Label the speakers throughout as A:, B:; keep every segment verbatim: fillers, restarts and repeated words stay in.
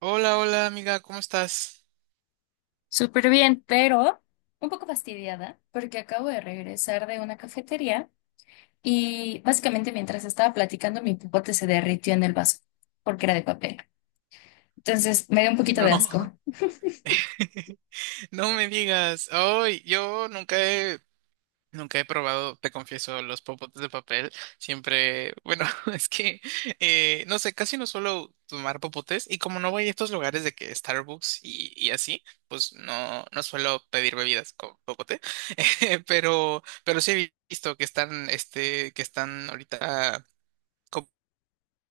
A: Hola, hola amiga, ¿cómo estás?
B: Súper bien, pero un poco fastidiada porque acabo de regresar de una cafetería y básicamente mientras estaba platicando mi popote se derritió en el vaso porque era de papel. Entonces me dio un poquito de
A: No,
B: asco.
A: no me digas. Ay, yo nunca he, nunca he probado, te confieso, los popotes de papel. Siempre, bueno, es que, eh, no sé, casi no suelo tomar popotes y como no voy a estos lugares de que Starbucks y, y así, pues no, no suelo pedir bebidas con popote. Eh, Pero, pero sí he visto que están, este, que están ahorita,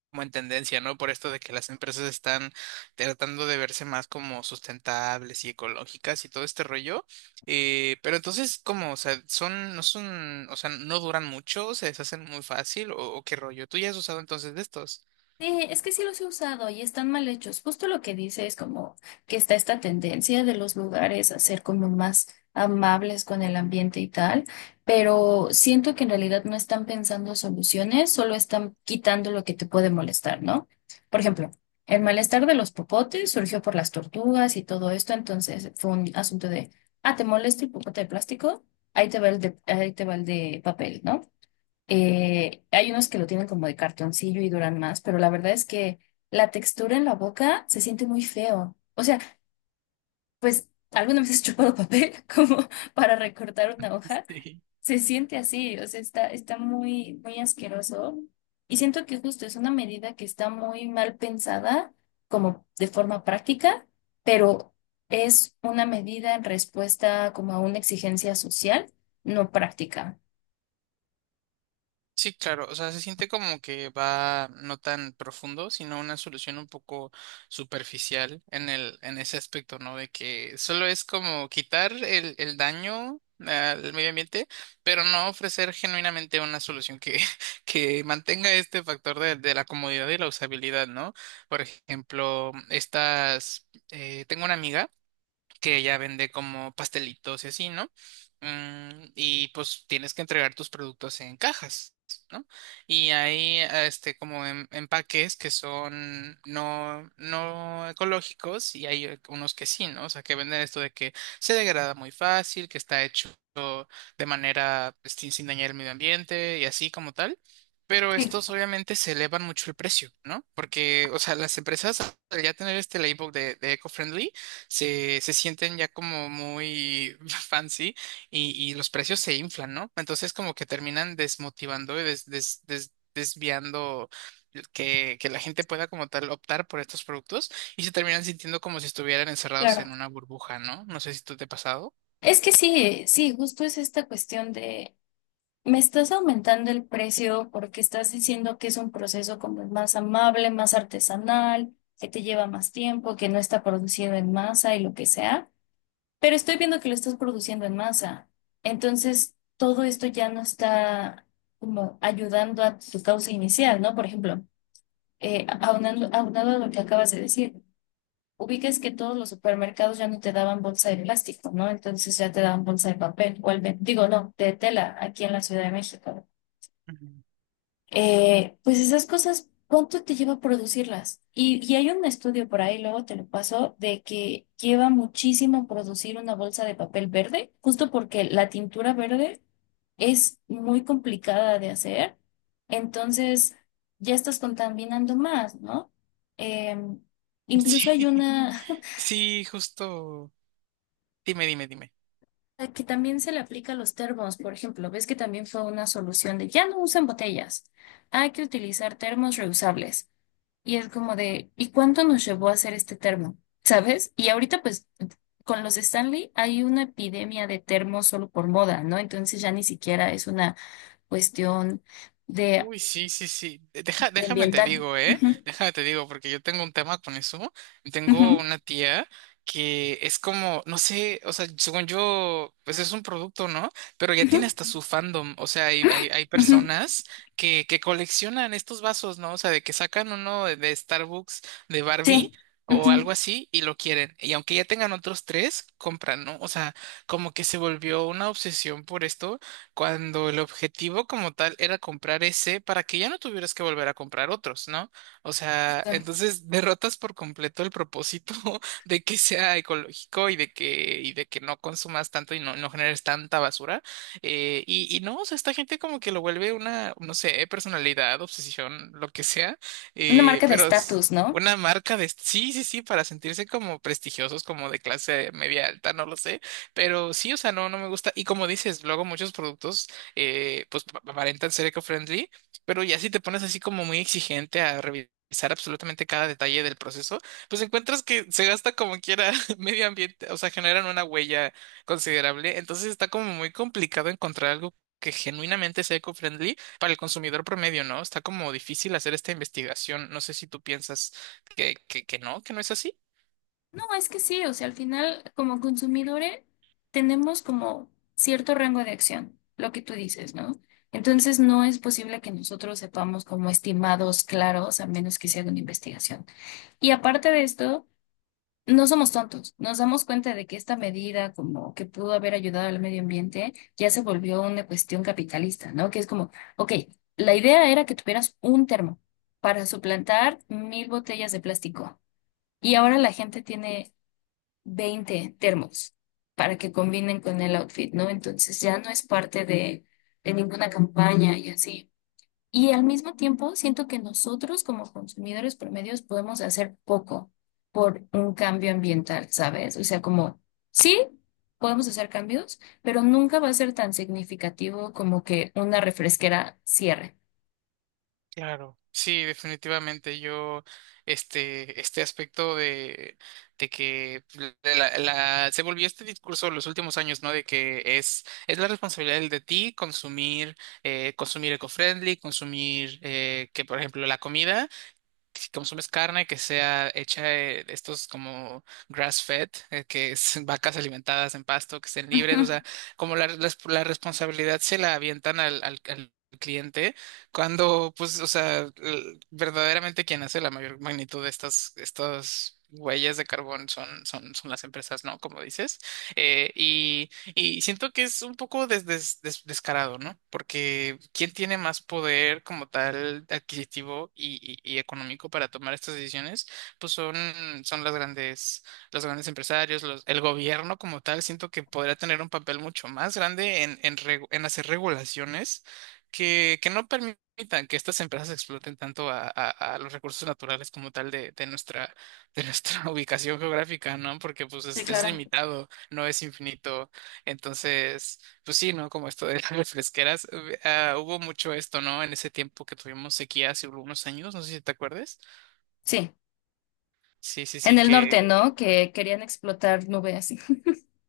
A: como en tendencia, ¿no? Por esto de que las empresas están tratando de verse más como sustentables y ecológicas y todo este rollo. Eh, pero entonces, ¿cómo? O sea, son, no son, o sea, no duran mucho, se deshacen muy fácil, o, o qué rollo. ¿Tú ya has usado entonces de estos?
B: Sí, es que sí los he usado y están mal hechos. Justo lo que dice es como que está esta tendencia de los lugares a ser como más amables con el ambiente y tal, pero siento que en realidad no están pensando soluciones, solo están quitando lo que te puede molestar, ¿no? Por ejemplo, el malestar de los popotes surgió por las tortugas y todo esto, entonces fue un asunto de, ah, ¿te molesta el popote de plástico? Ahí te va el de, ahí te va el de papel, ¿no? Eh, hay unos que lo tienen como de cartoncillo y duran más, pero la verdad es que la textura en la boca se siente muy feo. O sea, pues alguna vez has chupado papel como para recortar una hoja,
A: Sí.
B: se siente así, o sea, está, está muy, muy asqueroso. Y siento que justo es una medida que está muy mal pensada, como de forma práctica, pero es una medida en respuesta como a una exigencia social, no práctica.
A: Sí, claro, o sea, se siente como que va no tan profundo, sino una solución un poco superficial en el, en ese aspecto, ¿no? De que solo es como quitar el, el daño al medio ambiente, pero no ofrecer genuinamente una solución que, que mantenga este factor de, de la comodidad y la usabilidad, ¿no? Por ejemplo, estas, eh, tengo una amiga que ella vende como pastelitos y así, ¿no? Mm, y pues tienes que entregar tus productos en cajas, ¿no? Y hay este como em- empaques que son no, no ecológicos y hay eh, unos que sí, ¿no? O sea, que venden esto de que se degrada muy fácil, que está hecho de manera pues, sin, sin dañar el medio ambiente y así como tal. Pero
B: Sí,
A: estos obviamente se elevan mucho el precio, ¿no? Porque, o sea, las empresas al ya tener este label de, de eco-friendly se, se sienten ya como muy fancy y, y los precios se inflan, ¿no? Entonces como que terminan desmotivando y des- des- des- desviando que, que la gente pueda como tal optar por estos productos y se terminan sintiendo como si estuvieran encerrados
B: claro.
A: en una burbuja, ¿no? No sé si tú te ha pasado.
B: Es que sí, sí, justo es esta cuestión de, me estás aumentando el precio porque estás diciendo que es un proceso como más amable, más artesanal, que te lleva más tiempo, que no está producido en masa y lo que sea, pero estoy viendo que lo estás produciendo en masa. Entonces, todo esto ya no está como ayudando a tu causa inicial, ¿no? Por ejemplo, eh, aunando, aunado a lo que acabas de decir ubiques que todos los supermercados ya no te daban bolsa de plástico, ¿no? Entonces ya te daban bolsa de papel, o al ve- digo, no, de tela, aquí en la Ciudad de México.
A: Ujú.
B: Eh, pues esas cosas, ¿cuánto te lleva producirlas? Y, y hay un estudio por ahí, luego te lo paso, de que lleva muchísimo producir una bolsa de papel verde, justo porque la tintura verde es muy complicada de hacer, entonces ya estás contaminando más, ¿no? Em, incluso hay
A: Sí,
B: una.
A: sí, justo. Dime, dime, dime.
B: A que también se le aplica a los termos, por ejemplo, ves que también fue una solución de ya no usen botellas, hay que utilizar termos reusables. Y es como de, ¿y cuánto nos llevó a hacer este termo? ¿Sabes? Y ahorita pues con los Stanley hay una epidemia de termos solo por moda, ¿no? Entonces ya ni siquiera es una cuestión de,
A: Uy, sí, sí, sí. De- Deja,
B: de
A: déjame te
B: ambiental.
A: digo, ¿eh?
B: Ujú,
A: Déjame te digo, porque yo tengo un tema con eso. Tengo
B: ujú,
A: una tía que es como, no sé, o sea, según yo, pues es un producto, ¿no? Pero ya
B: ujú,
A: tiene hasta su fandom. O sea, hay, hay, hay
B: ujú,
A: personas que, que coleccionan estos vasos, ¿no? O sea, de que sacan uno de, de Starbucks de Barbie,
B: sí,
A: o algo
B: ujú.
A: así y lo quieren. Y aunque ya tengan otros tres, compran, ¿no? O sea, como que se volvió una obsesión por esto cuando el objetivo como tal era comprar ese para que ya no tuvieras que volver a comprar otros, ¿no? O sea, entonces derrotas por completo el propósito de que sea ecológico y de que, y de que no consumas tanto y no, no generes tanta basura. Eh, y, y no, o sea, esta gente como que lo vuelve una, no sé, personalidad, obsesión, lo que sea,
B: Una
A: eh,
B: marca de
A: pero... es
B: estatus, ¿no?
A: una marca de... Sí, sí, sí, para sentirse como prestigiosos, como de clase media alta, no lo sé. Pero sí, o sea, no, no me gusta. Y como dices, luego muchos productos eh, pues pa- aparentan ser eco-friendly, pero ya si te pones así como muy exigente a revisar absolutamente cada detalle del proceso, pues encuentras que se gasta como quiera medio ambiente, o sea, generan una huella considerable. Entonces está como muy complicado encontrar algo que genuinamente sea eco-friendly para el consumidor promedio, ¿no? Está como difícil hacer esta investigación. No sé si tú piensas que, que, que no, que no es así.
B: No, es que sí, o sea, al final como consumidores tenemos como cierto rango de acción, lo que tú dices, ¿no? Entonces no es posible que nosotros sepamos como estimados claros a menos que se haga una investigación. Y aparte de esto, no somos tontos, nos damos cuenta de que esta medida como que pudo haber ayudado al medio ambiente ya se volvió una cuestión capitalista, ¿no? Que es como, ok, la idea era que tuvieras un termo para suplantar mil botellas de plástico. Y ahora la gente tiene veinte termos para que combinen con el outfit, ¿no? Entonces ya no es parte de de ninguna campaña y así. Y al mismo tiempo, siento que nosotros como consumidores promedios podemos hacer poco por un cambio ambiental, ¿sabes? O sea, como sí, podemos hacer cambios, pero nunca va a ser tan significativo como que una refresquera cierre.
A: Claro, sí, definitivamente. Yo, este, este aspecto de, de que pues, de la, la- se volvió este discurso en los últimos años, ¿no? De que es, es la responsabilidad de ti consumir, eh, consumir eco-friendly, consumir, eh, que por ejemplo la comida consumes carne que sea hecha de de estos como grass-fed, eh, que es vacas alimentadas en pasto, que estén libres, o
B: Ujú,
A: sea, como la, res- la responsabilidad se la avientan al, al- al cliente, cuando, pues, o sea, l- verdaderamente quien hace la mayor magnitud de estas, estas huellas de carbón son, son, son las empresas, ¿no? Como dices. Eh, y siento que es un poco des- des- des- descarado, ¿no? Porque ¿quién tiene más poder como tal adquisitivo y, y- y económico para tomar estas decisiones? Pues son, son las grandes, los grandes empresarios, los- el gobierno como tal. Siento que podría tener un papel mucho más grande en, en, regu- en hacer regulaciones que, que no permitan que estas empresas exploten tanto a, a- a los recursos naturales como tal de, de nuestra, de nuestra ubicación geográfica, ¿no? Porque pues
B: sí,
A: es es
B: claro.
A: limitado, no es infinito, entonces, pues sí, ¿no? Como esto de las refresqueras, hub- ah, hubo mucho esto, ¿no? En ese tiempo que tuvimos sequía hace algunos años, no sé si te acuerdas.
B: Sí.
A: Sí, sí,
B: En
A: sí,
B: el norte,
A: que...
B: ¿no? Que querían explotar nubes.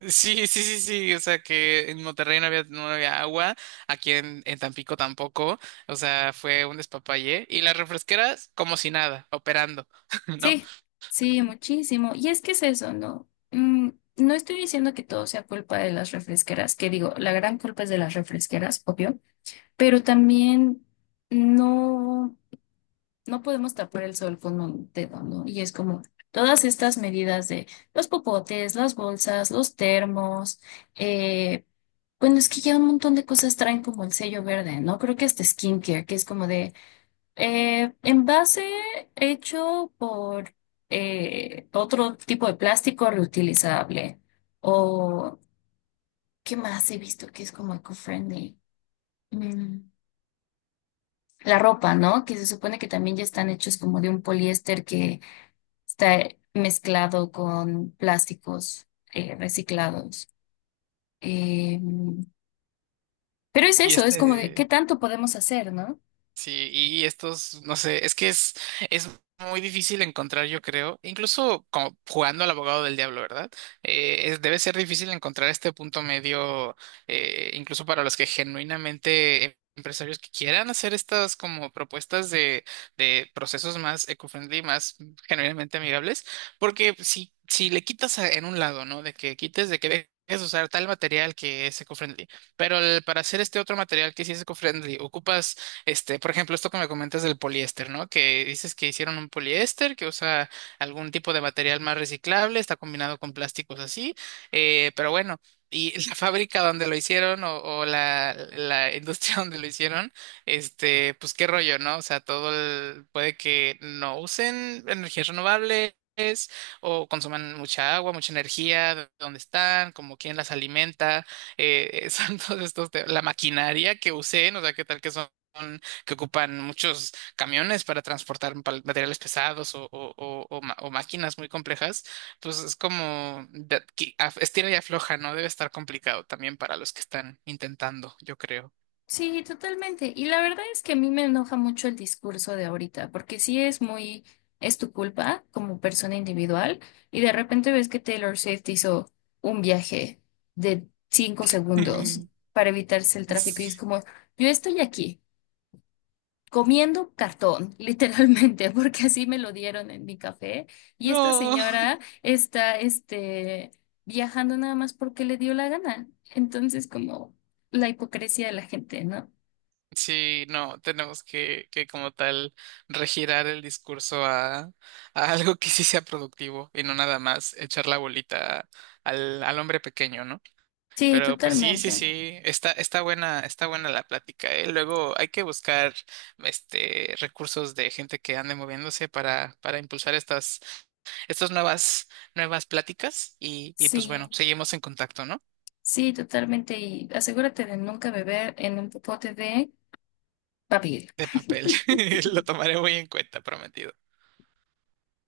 A: Sí, sí, sí, sí, o sea que en Monterrey no había, no había agua, aquí en, en Tampico tampoco, o sea, fue un despapalle. Y las refresqueras como si nada, operando, ¿no?
B: Sí, sí, muchísimo. Y es que es eso, ¿no? Mm, no estoy diciendo que todo sea culpa de las refresqueras, que digo, la gran culpa es de las refresqueras, obvio, pero también no, no podemos tapar el sol con un dedo, ¿no? Y es como todas estas medidas de los popotes, las bolsas, los termos, eh, bueno, es que ya un montón de cosas traen como el sello verde, ¿no? Creo que hasta skincare, que es como de... Eh, envase hecho por eh, otro tipo de plástico reutilizable. O, ¿qué más he visto que es como eco-friendly? Mm, la ropa, ¿no? Que se supone que también ya están hechos como de un poliéster que está mezclado con plásticos eh, reciclados. Eh, pero es
A: Y
B: eso, es como de qué
A: este...
B: tanto podemos hacer, ¿no?
A: Sí, y estos, no sé, es que es, es muy difícil encontrar, yo creo, incluso como jugando al abogado del diablo, ¿verdad? Eh, es- debe ser difícil encontrar este punto medio, eh, incluso para los que genuinamente em- empresarios que quieran hacer estas como propuestas de, de procesos más eco-friendly, más genuinamente amigables, porque si, si le quitas a- en un lado, ¿no? De que quites, de que dejes de usar tal material que es eco-friendly, pero el- para hacer este otro material que sí es eco-friendly, ocupas este, por ejemplo, esto que me comentas del poliéster, ¿no? Que dices que hicieron un poliéster que usa algún tipo de material más reciclable, está combinado con plásticos así, eh, pero bueno, y la fábrica donde lo hicieron o, o la, la industria donde lo hicieron, este, pues qué rollo, ¿no? O sea, todo el- puede que no usen energías renovables, o consuman mucha agua, mucha energía, de dónde están, como quién las alimenta, eh, son todos estos, te- la maquinaria que usen, o sea, qué tal que son que ocupan muchos camiones para transportar pal- materiales pesados o, o- o- o ma- o máquinas muy complejas, pues es como de- que af- estira y afloja, ¿no? Debe estar complicado también para los que están intentando, yo creo.
B: Sí, totalmente. Y la verdad es que a mí me enoja mucho el discurso de ahorita, porque sí es muy, es, tu culpa como persona individual, y de repente ves que Taylor Swift hizo un viaje de cinco segundos para evitarse el tráfico, y es como, yo estoy aquí comiendo cartón, literalmente, porque así me lo dieron en mi café, y esta
A: No.
B: señora está, este, viajando nada más porque le dio la gana. Entonces, como la hipocresía de la gente, ¿no?
A: Sí, no, tenemos que, que como tal regirar el discurso a, a algo que sí sea productivo y no nada más echar la bolita al, al hombre pequeño, ¿no?
B: Sí,
A: Pero pues sí, sí,
B: totalmente.
A: sí, está, está buena, está buena la plática, ¿eh? Luego hay que buscar este recursos de gente que ande moviéndose para, para impulsar estas, estas nuevas, nuevas pláticas y, y pues
B: Sí,
A: bueno, seguimos en contacto, ¿no?
B: sí, totalmente. Y asegúrate de nunca beber en un popote de papel.
A: De papel. Lo tomaré muy en cuenta, prometido.